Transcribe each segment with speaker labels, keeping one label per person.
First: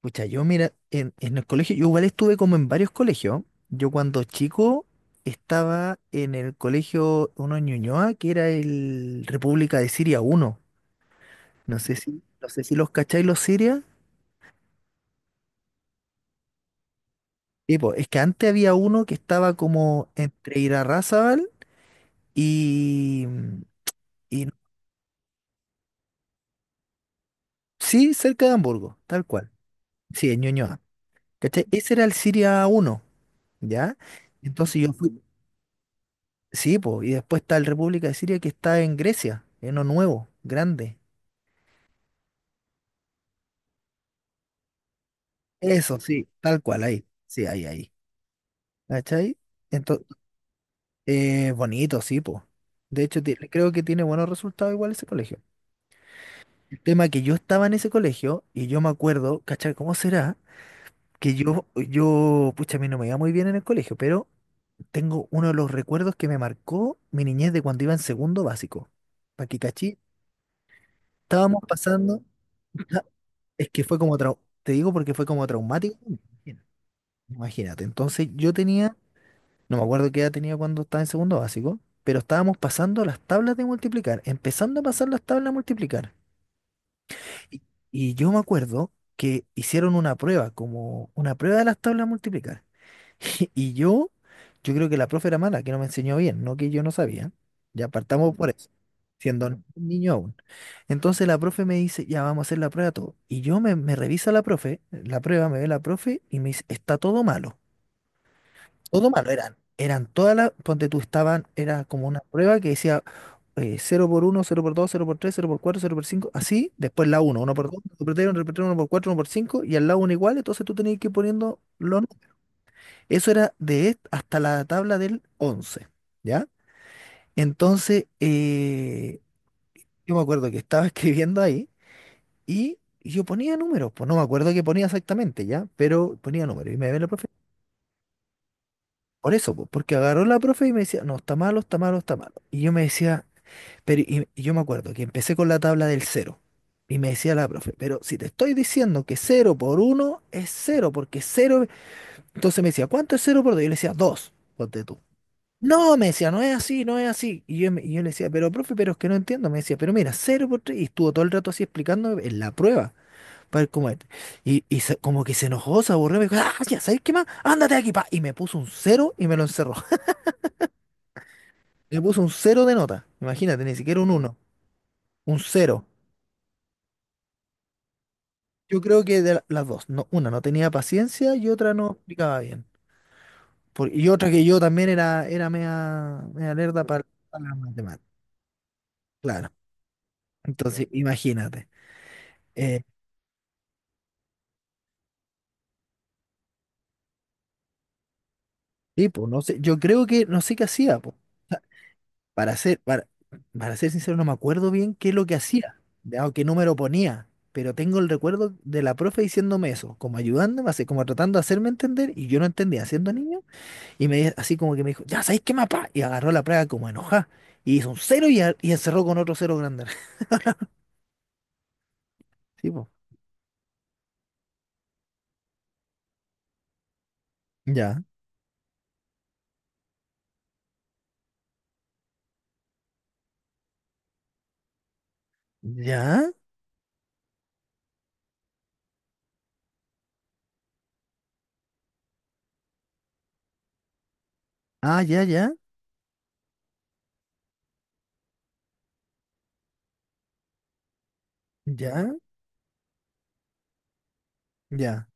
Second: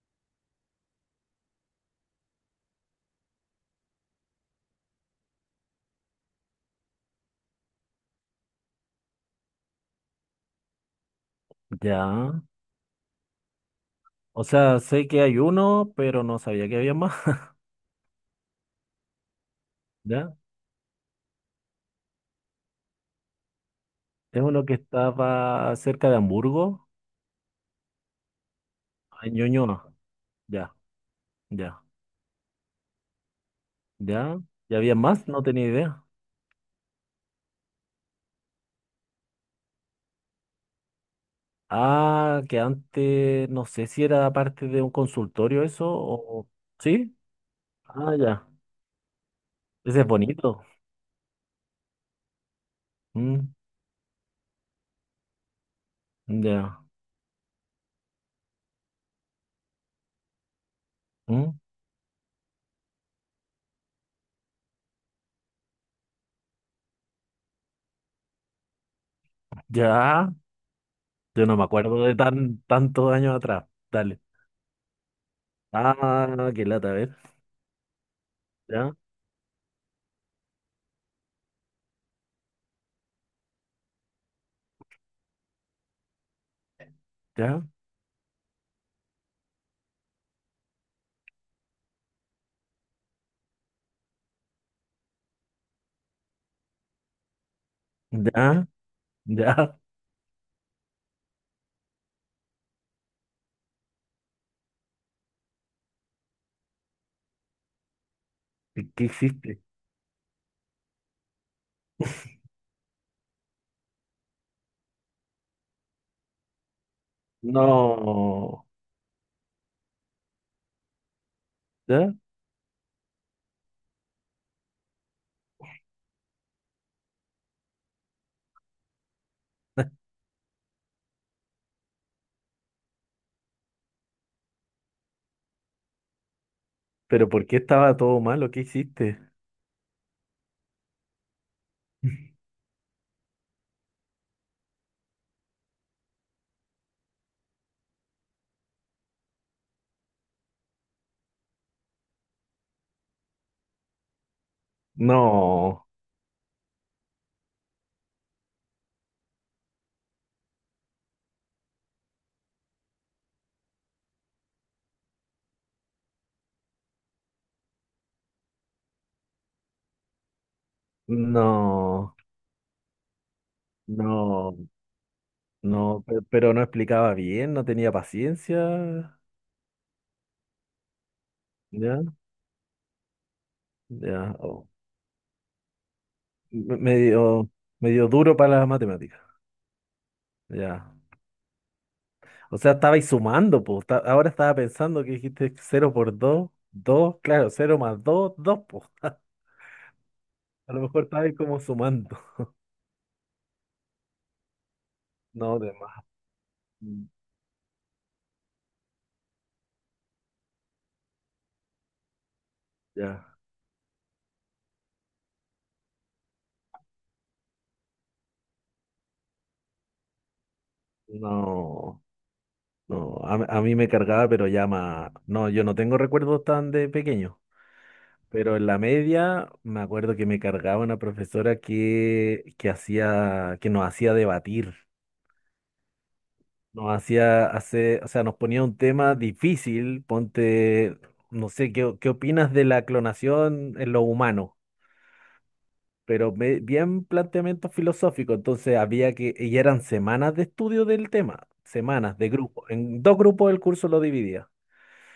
Speaker 1: Pucha, yo mira, en el colegio, yo igual estuve como en varios colegios. Yo cuando chico estaba en el colegio uno en Ñuñoa, que era el República de Siria uno. No sé si,
Speaker 2: Ya.
Speaker 1: no sé si los cacháis los Siria.
Speaker 2: O sea, sé que hay uno, pero no sabía que había más.
Speaker 1: Y pues, es que antes había uno que estaba como
Speaker 2: Ya.
Speaker 1: entre Irarrázaval y,
Speaker 2: Es
Speaker 1: y
Speaker 2: uno que estaba cerca de Hamburgo,
Speaker 1: sí, cerca de Hamburgo, tal
Speaker 2: en
Speaker 1: cual.
Speaker 2: Ñuñoa.
Speaker 1: Sí, en
Speaker 2: Ya,
Speaker 1: Ñuñoa. ¿Cachai?
Speaker 2: ya,
Speaker 1: Ese era el Siria uno, ¿ya?
Speaker 2: ya. ¿Ya
Speaker 1: Entonces yo
Speaker 2: había
Speaker 1: fui.
Speaker 2: más? No tenía idea.
Speaker 1: Sí, po, y después está el República de Siria que está en Grecia, en lo nuevo, grande.
Speaker 2: Ah, que antes no sé si era parte de un consultorio eso
Speaker 1: Eso, sí,
Speaker 2: o...
Speaker 1: tal cual, ahí.
Speaker 2: ¿Sí?
Speaker 1: Sí, ahí, ahí.
Speaker 2: Ah, ya.
Speaker 1: ¿Cachai?
Speaker 2: Ese
Speaker 1: Entonces,
Speaker 2: es bonito.
Speaker 1: bonito, sí, po. De hecho,
Speaker 2: Mm,
Speaker 1: creo que tiene buenos resultados igual ese colegio. El
Speaker 2: ya.
Speaker 1: tema que yo estaba en ese colegio y yo me acuerdo, ¿cachai? ¿Cómo será? Que
Speaker 2: Mm,
Speaker 1: yo, pucha, a mí no me iba muy bien en el colegio, pero tengo uno de los recuerdos que me marcó mi niñez de cuando iba en segundo básico. Para que cachí,
Speaker 2: ya. Yo no
Speaker 1: estábamos
Speaker 2: me acuerdo de
Speaker 1: pasando.
Speaker 2: tantos años atrás.
Speaker 1: Es que fue como
Speaker 2: Dale.
Speaker 1: te digo porque fue como traumático.
Speaker 2: Ah, qué lata, a ver.
Speaker 1: Imagínate. Entonces yo
Speaker 2: Ya,
Speaker 1: tenía, no me acuerdo qué edad tenía cuando estaba en segundo básico, pero estábamos pasando las tablas de multiplicar, empezando a pasar las tablas de multiplicar. Y,
Speaker 2: ya,
Speaker 1: y yo me acuerdo que hicieron una prueba, como una prueba de las tablas de multiplicar. Y yo creo que la profe era mala, que no me enseñó bien, no que yo no sabía. Ya partamos por
Speaker 2: ya,
Speaker 1: eso, siendo un
Speaker 2: ya.
Speaker 1: niño aún. Entonces la profe me dice, ya vamos a hacer la prueba todo. Y yo me revisa la profe, la prueba, me ve la profe y me dice, está todo malo.
Speaker 2: ¿Qué
Speaker 1: Todo malo eran.
Speaker 2: hiciste?
Speaker 1: Eran todas las, ponte tú, estaban, era como una prueba que decía 0 por uno cero por dos cero por tres cero por cuatro cero por 5 así, después la uno uno por dos 1 por 3, 1 por cuatro
Speaker 2: No,
Speaker 1: uno por 4, 1 por 5, y al lado uno igual, entonces tú tenías que ir poniendo los
Speaker 2: ¿ya?
Speaker 1: eso era de est- hasta la tabla del 11, ¿ya? Entonces, yo me acuerdo que estaba escribiendo ahí y yo ponía números, pues no me acuerdo qué ponía exactamente, ¿ya? Pero ponía números y me ve la profe.
Speaker 2: ¿Pero por qué estaba todo malo? ¿Qué hiciste?
Speaker 1: Por eso, pues, porque agarró la profe y me decía, no, está malo, está malo, está malo. Y yo me decía, pero y yo me acuerdo que empecé con la tabla del cero. Y me decía la profe, pero si te estoy diciendo que cero por uno es cero, porque cero. Entonces me decía, ¿cuánto es cero por dos? Yo le decía, dos, ponte tú.
Speaker 2: No,
Speaker 1: No, me decía, no es así, no es así. Y yo le decía, pero profe, pero es que no entiendo. Me decía, pero mira, cero por tres. Y estuvo todo el rato así explicando en la prueba. Para ver cómo es. Y como que se enojó, se aburrió. Me dijo, ah, ya, ¿sabes qué más? Ándate de aquí, pa. Y me puso un cero y me lo encerró. Le
Speaker 2: no,
Speaker 1: puso un cero de nota. Imagínate, ni siquiera un uno.
Speaker 2: no,
Speaker 1: Un cero.
Speaker 2: no, pero no explicaba bien, no tenía
Speaker 1: Yo creo
Speaker 2: paciencia,
Speaker 1: que las dos. No, una no tenía paciencia y otra no
Speaker 2: ya,
Speaker 1: explicaba bien. Y otra
Speaker 2: ya,
Speaker 1: que yo
Speaker 2: oh,
Speaker 1: también era media, media lerda para
Speaker 2: medio,
Speaker 1: las
Speaker 2: medio
Speaker 1: matemáticas.
Speaker 2: duro para las matemáticas,
Speaker 1: Claro. Entonces,
Speaker 2: ya.
Speaker 1: imagínate.
Speaker 2: O sea,
Speaker 1: Eh,
Speaker 2: estabais sumando, pues, ahora estaba pensando que dijiste cero por 2, 2. Claro, cero más 2, dos, pues.
Speaker 1: Sí,
Speaker 2: A
Speaker 1: pues, no sé, yo creo que no sé qué
Speaker 2: lo
Speaker 1: hacía,
Speaker 2: mejor
Speaker 1: pues.
Speaker 2: estabais como sumando,
Speaker 1: Para ser, para, para ser sincero, no me acuerdo bien qué es lo que
Speaker 2: no, de
Speaker 1: hacía,
Speaker 2: más,
Speaker 1: ya, o qué número ponía, pero tengo el recuerdo de la profe diciéndome eso, como ayudándome, así como tratando de hacerme entender, y yo no entendía siendo
Speaker 2: ya,
Speaker 1: niño, y así como que me dijo, ya sabéis qué mapa, y agarró la plaga como enojada, y hizo un cero y encerró con otro cero grande.
Speaker 2: no.
Speaker 1: Sí, po.
Speaker 2: No, a mí me cargaba, pero ya más. No, yo no tengo recuerdos tan de pequeño,
Speaker 1: Ya,
Speaker 2: pero en la media me acuerdo que me cargaba una profesora que, que nos hacía debatir,
Speaker 1: ya,
Speaker 2: nos hacía hacer, o sea, nos ponía un tema difícil, ponte, no sé, ¿qué, qué opinas de la clonación en lo humano?
Speaker 1: ah, ya, ya,
Speaker 2: Pero bien planteamiento filosófico, entonces había que, y eran semanas de estudio del tema,
Speaker 1: ya,
Speaker 2: semanas de grupo, en dos grupos el curso lo dividía.
Speaker 1: ya,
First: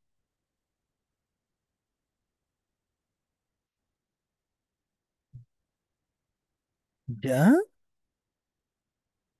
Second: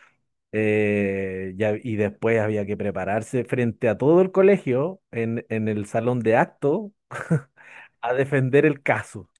Speaker 2: Y después había que prepararse frente a todo el colegio en el salón de acto
Speaker 1: ya.
Speaker 2: a defender el caso.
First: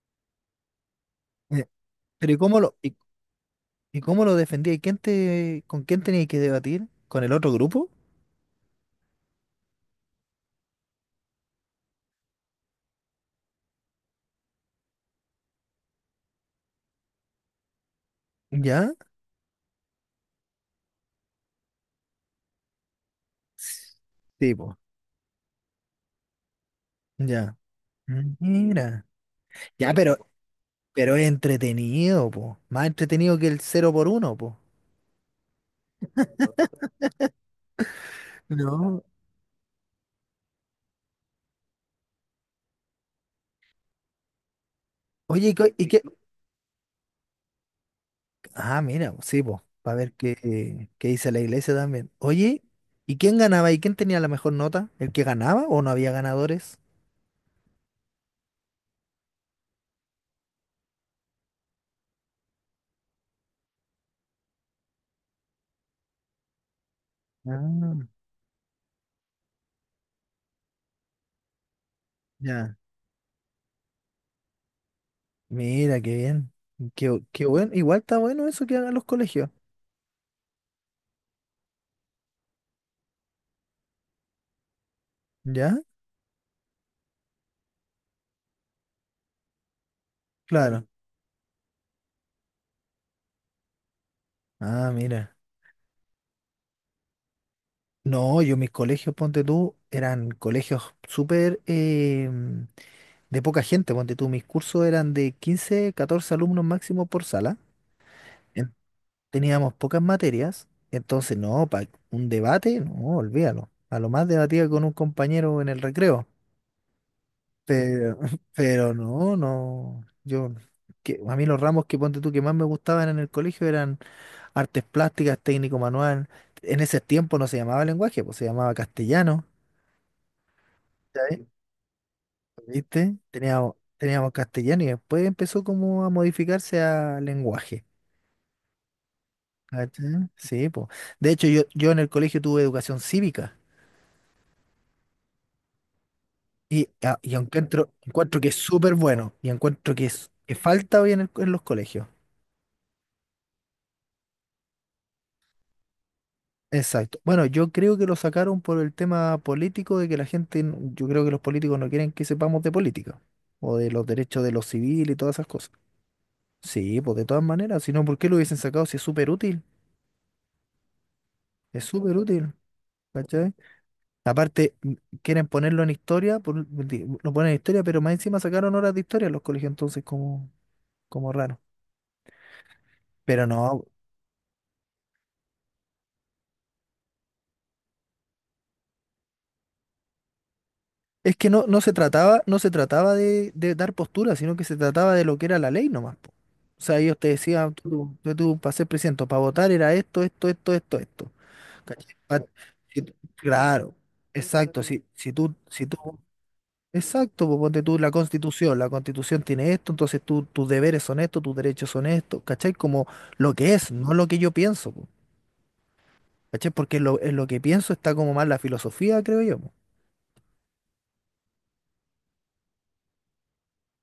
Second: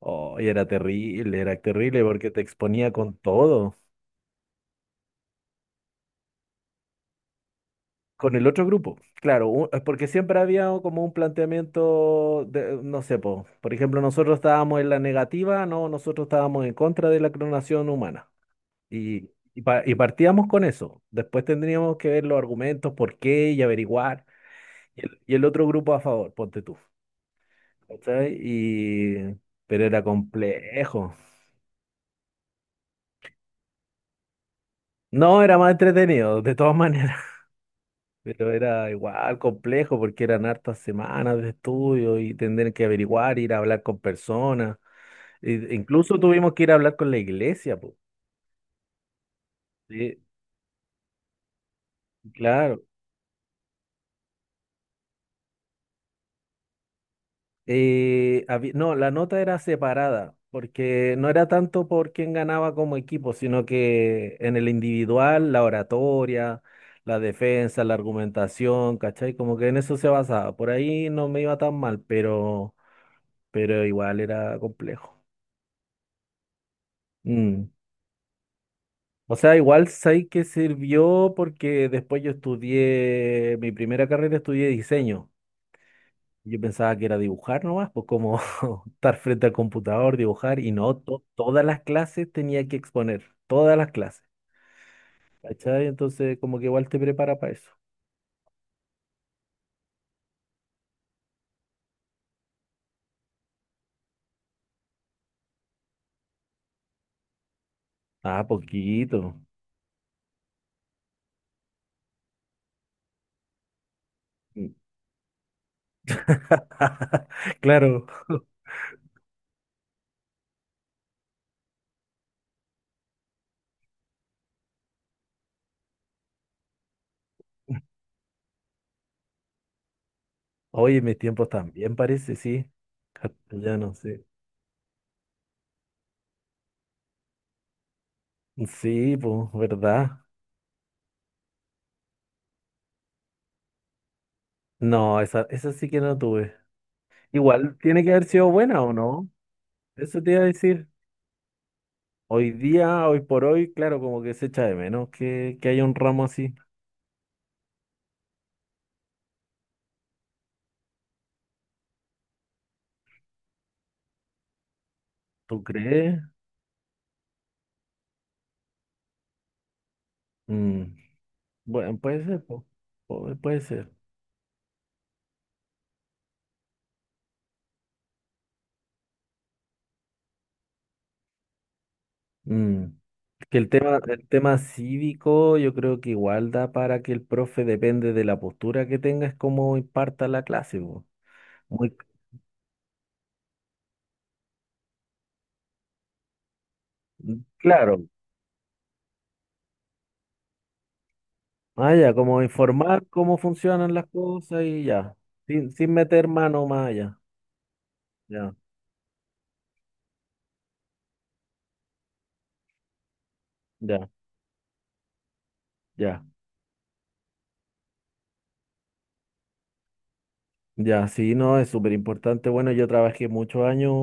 Speaker 2: Oh, y era
Speaker 1: Eh,
Speaker 2: terrible porque
Speaker 1: Pero ¿y
Speaker 2: te
Speaker 1: cómo lo,
Speaker 2: exponía
Speaker 1: y
Speaker 2: con todo,
Speaker 1: ¿Y cómo lo defendía? ¿Con quién tenías que debatir? ¿Con el otro grupo?
Speaker 2: con el otro grupo. Claro, es porque siempre había o como un planteamiento de, no sé, po, por ejemplo, nosotros estábamos en la negativa, no, nosotros estábamos en contra de la clonación humana.
Speaker 1: ¿Ya?
Speaker 2: Y, y partíamos con eso. Después tendríamos que ver los argumentos, por qué y averiguar.
Speaker 1: Sí, po.
Speaker 2: Y el otro grupo a favor, ponte tú.
Speaker 1: Ya.
Speaker 2: ¿Cachai?
Speaker 1: Mira.
Speaker 2: Y... Pero
Speaker 1: Ya,
Speaker 2: era
Speaker 1: pero,
Speaker 2: complejo.
Speaker 1: pero es entretenido, po. Más entretenido que el cero por uno, po.
Speaker 2: No, era más entretenido, de todas maneras. Pero era
Speaker 1: No.
Speaker 2: igual complejo porque eran hartas semanas de estudio y tener que averiguar, ir a hablar con personas.
Speaker 1: Oye, ¿y qué?
Speaker 2: Incluso tuvimos que ir a hablar con la iglesia, pues.
Speaker 1: Ah, mira, sí, po. Para ver
Speaker 2: Sí,
Speaker 1: qué dice la iglesia también. Oye,
Speaker 2: claro.
Speaker 1: ¿y quién ganaba? ¿Y quién tenía la mejor nota? ¿El que ganaba o no había ganadores?
Speaker 2: No, la nota era separada, porque no era tanto por quién ganaba como equipo, sino que en el individual, la oratoria, la defensa, la
Speaker 1: Ah,
Speaker 2: argumentación, ¿cachai? Como que en eso se basaba. Por ahí no me iba tan mal,
Speaker 1: ya.
Speaker 2: pero igual era complejo.
Speaker 1: Mira, qué bien. Qué
Speaker 2: Mm.
Speaker 1: bueno. Igual está bueno eso que hagan los
Speaker 2: O
Speaker 1: colegios.
Speaker 2: sea, igual sé que sirvió porque después mi primera carrera estudié diseño.
Speaker 1: ¿Ya?
Speaker 2: Yo pensaba que era dibujar nomás, pues, como estar frente al computador, dibujar, y
Speaker 1: Claro.
Speaker 2: no, todas las clases tenía que exponer, todas las clases,
Speaker 1: Ah, mira.
Speaker 2: ¿cachai? Entonces, como que igual te prepara para eso.
Speaker 1: No, yo mis colegios, ponte tú, eran colegios súper de poca gente, ponte tú. Mis cursos eran de 15, 14 alumnos máximo por sala.
Speaker 2: Ah,
Speaker 1: en-
Speaker 2: poquito.
Speaker 1: Teníamos pocas materias, entonces no, para un debate, no, olvídalo. A lo más debatía
Speaker 2: Mm.
Speaker 1: con un compañero en el recreo.
Speaker 2: Claro.
Speaker 1: Pero, pero no, no. A mí los ramos que ponte tú que más me gustaban en el colegio eran artes plásticas, técnico manual. En ese tiempo no se llamaba lenguaje, pues se llamaba castellano,
Speaker 2: Oye, mis
Speaker 1: ¿cachai?
Speaker 2: tiempos también parece, sí.
Speaker 1: ¿Viste? Teníamos,
Speaker 2: Castellano, sí.
Speaker 1: teníamos castellano y después empezó como a modificarse a lenguaje.
Speaker 2: Sí, pues, ¿verdad?
Speaker 1: ¿Cachai? Sí, pues. De hecho, yo en el colegio tuve educación cívica
Speaker 2: No, esa sí que no tuve.
Speaker 1: y
Speaker 2: Igual
Speaker 1: encuentro,
Speaker 2: tiene que haber
Speaker 1: encuentro que
Speaker 2: sido
Speaker 1: es
Speaker 2: buena o
Speaker 1: súper
Speaker 2: no.
Speaker 1: bueno y encuentro que,
Speaker 2: Eso
Speaker 1: es,
Speaker 2: te iba a
Speaker 1: que
Speaker 2: decir.
Speaker 1: falta hoy en los colegios.
Speaker 2: Hoy día, hoy por hoy, claro, como que se echa de menos que haya un ramo así.
Speaker 1: Exacto. Bueno, yo creo que lo sacaron por el tema político de que la gente, yo creo que los políticos no quieren que sepamos de política o de los derechos de los civiles y todas esas
Speaker 2: ¿Tú
Speaker 1: cosas.
Speaker 2: crees?
Speaker 1: Sí, pues de todas maneras, si no, ¿por qué lo hubiesen sacado si es súper útil?
Speaker 2: Mm,
Speaker 1: Es
Speaker 2: bueno,
Speaker 1: súper
Speaker 2: puede ser,
Speaker 1: útil,
Speaker 2: po-
Speaker 1: ¿cachai?
Speaker 2: puede ser.
Speaker 1: Aparte, quieren ponerlo en historia, lo ponen en historia, pero más encima sacaron horas de historia en los colegios, entonces como raro.
Speaker 2: Mm,
Speaker 1: Pero
Speaker 2: que
Speaker 1: no,
Speaker 2: el tema cívico, yo creo que igual da para que el profe, depende de la postura que tenga, es cómo imparta la clase, po.
Speaker 1: es que no, no se
Speaker 2: Muy
Speaker 1: trataba, no se trataba de, de dar postura, sino que se trataba de lo que era la ley nomás, po. O sea, ellos te decían,
Speaker 2: claro.
Speaker 1: tú, para ser presidente, para votar era esto, esto, esto, esto, esto.
Speaker 2: Ah, ya,
Speaker 1: ¿Cachai? Pa-
Speaker 2: como
Speaker 1: si
Speaker 2: informar
Speaker 1: tú-
Speaker 2: cómo funcionan
Speaker 1: claro,
Speaker 2: las cosas
Speaker 1: exacto.
Speaker 2: y
Speaker 1: Si,
Speaker 2: ya.
Speaker 1: si tú,
Speaker 2: Sin,
Speaker 1: si
Speaker 2: sin
Speaker 1: tú,
Speaker 2: meter mano más allá.
Speaker 1: exacto, pues ponte tú la
Speaker 2: Ya,
Speaker 1: constitución, la constitución tiene esto, entonces tú, tus deberes son estos, tus derechos son estos, ¿cachai? Como lo que es,
Speaker 2: ya,
Speaker 1: no lo que yo pienso, po,
Speaker 2: ya.
Speaker 1: ¿cachai? Porque en lo que pienso está como más la filosofía, creo yo, po.
Speaker 2: Ya, sí, no, es súper importante. Bueno, yo trabajé muchos años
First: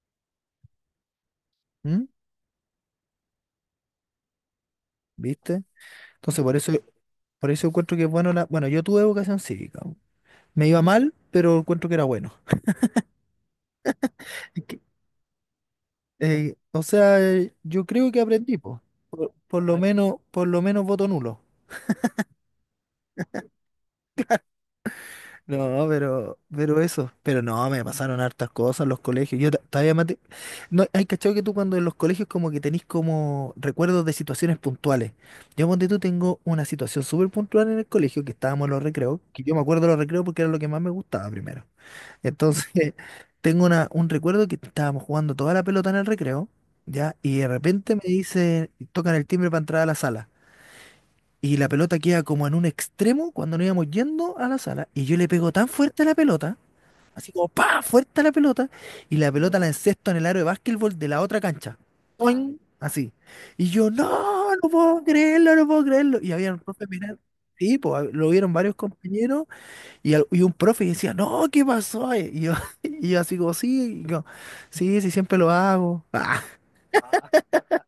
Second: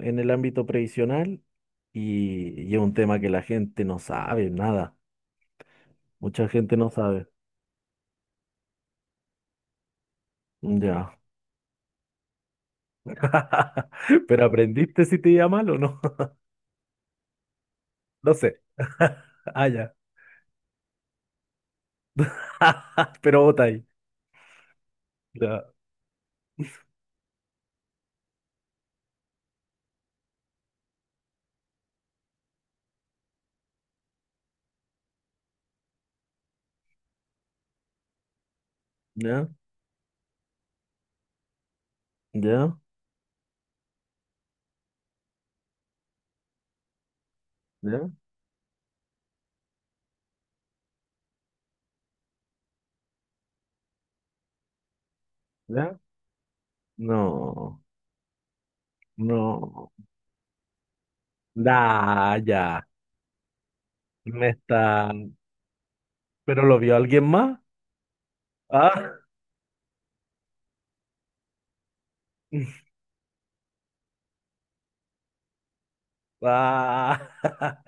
Speaker 2: en el ámbito previsional
Speaker 1: ¿Mm?
Speaker 2: y es un tema que la gente no sabe nada.
Speaker 1: ¿Viste? Entonces,
Speaker 2: Mucha
Speaker 1: por eso.
Speaker 2: gente no sabe.
Speaker 1: Por eso encuentro que es bueno la. Bueno, yo tuve educación cívica. Me iba mal,
Speaker 2: Ya.
Speaker 1: pero encuentro que era bueno.
Speaker 2: Pero
Speaker 1: Es que,
Speaker 2: aprendiste si te iba mal o no.
Speaker 1: o sea, yo creo que
Speaker 2: No
Speaker 1: aprendí,
Speaker 2: sé.
Speaker 1: po. Por, por
Speaker 2: Ah,
Speaker 1: lo
Speaker 2: ya.
Speaker 1: menos, por lo menos voto nulo.
Speaker 2: Pero vota ahí. Ya.
Speaker 1: No, pero eso. Pero no, me pasaron hartas cosas en los colegios. Yo todavía mate. No, hay cachado que tú cuando en los colegios como que tenés como recuerdos de situaciones puntuales. Yo ponte tú tengo una situación súper puntual en el colegio, que estábamos en los recreos, que
Speaker 2: Ya.
Speaker 1: yo me acuerdo de los recreos porque era lo que más me gustaba primero. Entonces,
Speaker 2: Ya.
Speaker 1: tengo un recuerdo que estábamos jugando toda la pelota en el recreo, ¿ya? Y de repente me
Speaker 2: Ya.
Speaker 1: dice, tocan el timbre para entrar a la sala. Y la pelota queda como en un extremo cuando nos íbamos yendo a la sala. Y yo le pego tan
Speaker 2: Ya.
Speaker 1: fuerte a la pelota, así como
Speaker 2: No.
Speaker 1: ¡pa! Fuerte a la pelota. Y la pelota la
Speaker 2: No.
Speaker 1: encesto en el aro de básquetbol de la otra cancha.
Speaker 2: Da, ya.
Speaker 1: Así. Y yo,
Speaker 2: Me
Speaker 1: no, no puedo
Speaker 2: está.
Speaker 1: creerlo, no puedo creerlo. Y había un
Speaker 2: ¿Pero lo
Speaker 1: profe
Speaker 2: vio
Speaker 1: mirar.
Speaker 2: alguien más?
Speaker 1: Sí, pues lo vieron varios
Speaker 2: Ah.
Speaker 1: compañeros y un profe decía, no, ¿qué pasó? Y yo, y yo así como, sí, y yo, sí, sí, siempre lo hago. Ah,
Speaker 2: Ah.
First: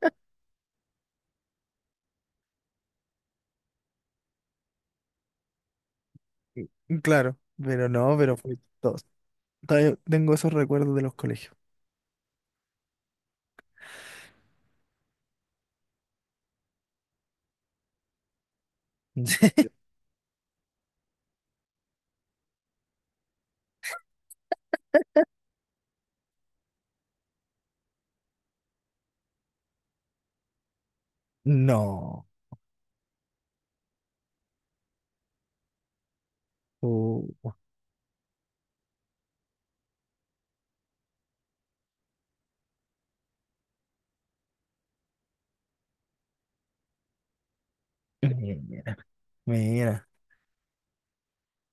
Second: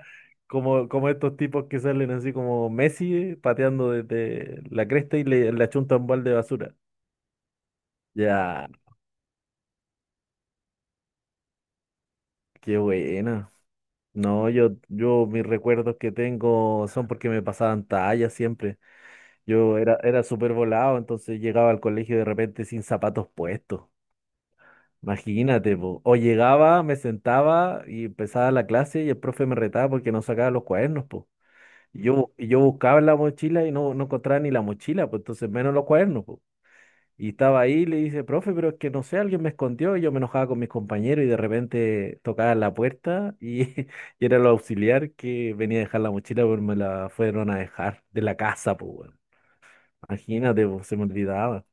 Speaker 2: Como, como estos tipos que salen así como Messi, pateando desde la cresta y le achunta un balde de basura.
Speaker 1: claro, pero no, pero fue
Speaker 2: Ya,
Speaker 1: todo. Todavía tengo esos recuerdos de los colegios.
Speaker 2: qué buena. No, yo mis recuerdos que tengo son porque me pasaban tallas siempre. Yo era, era súper volado, entonces llegaba al colegio de repente sin zapatos puestos. Imagínate, po. O llegaba, me sentaba y empezaba la clase y el profe me retaba porque no sacaba los cuadernos, po.
Speaker 1: No.
Speaker 2: Y yo buscaba en la mochila y no, no encontraba ni la mochila, pues entonces menos los cuadernos, y
Speaker 1: Uh,
Speaker 2: estaba ahí y le dice, profe, pero es que no sé, alguien me escondió y yo me enojaba con mis compañeros y de repente tocaba la puerta y, y era el auxiliar que venía a dejar la mochila, pero me la fueron a dejar de la casa, pues,
Speaker 1: Mira,
Speaker 2: weón.
Speaker 1: mira.
Speaker 2: Imagínate, pues, se me olvidaba.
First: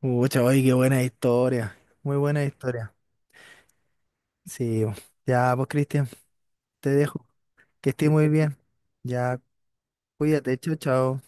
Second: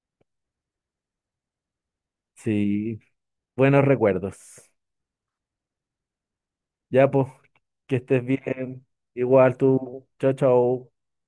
Speaker 1: Pucha, oye, qué buena historia. Muy buena historia.
Speaker 2: Sí, buenos recuerdos.
Speaker 1: Sí, ya, pues, Cristian, te
Speaker 2: Ya,
Speaker 1: dejo.
Speaker 2: pues,
Speaker 1: Que
Speaker 2: que
Speaker 1: estés
Speaker 2: estés
Speaker 1: muy bien.
Speaker 2: bien.
Speaker 1: Ya,
Speaker 2: Igual tú, chao,
Speaker 1: cuídate, chao,
Speaker 2: chao.
Speaker 1: chao.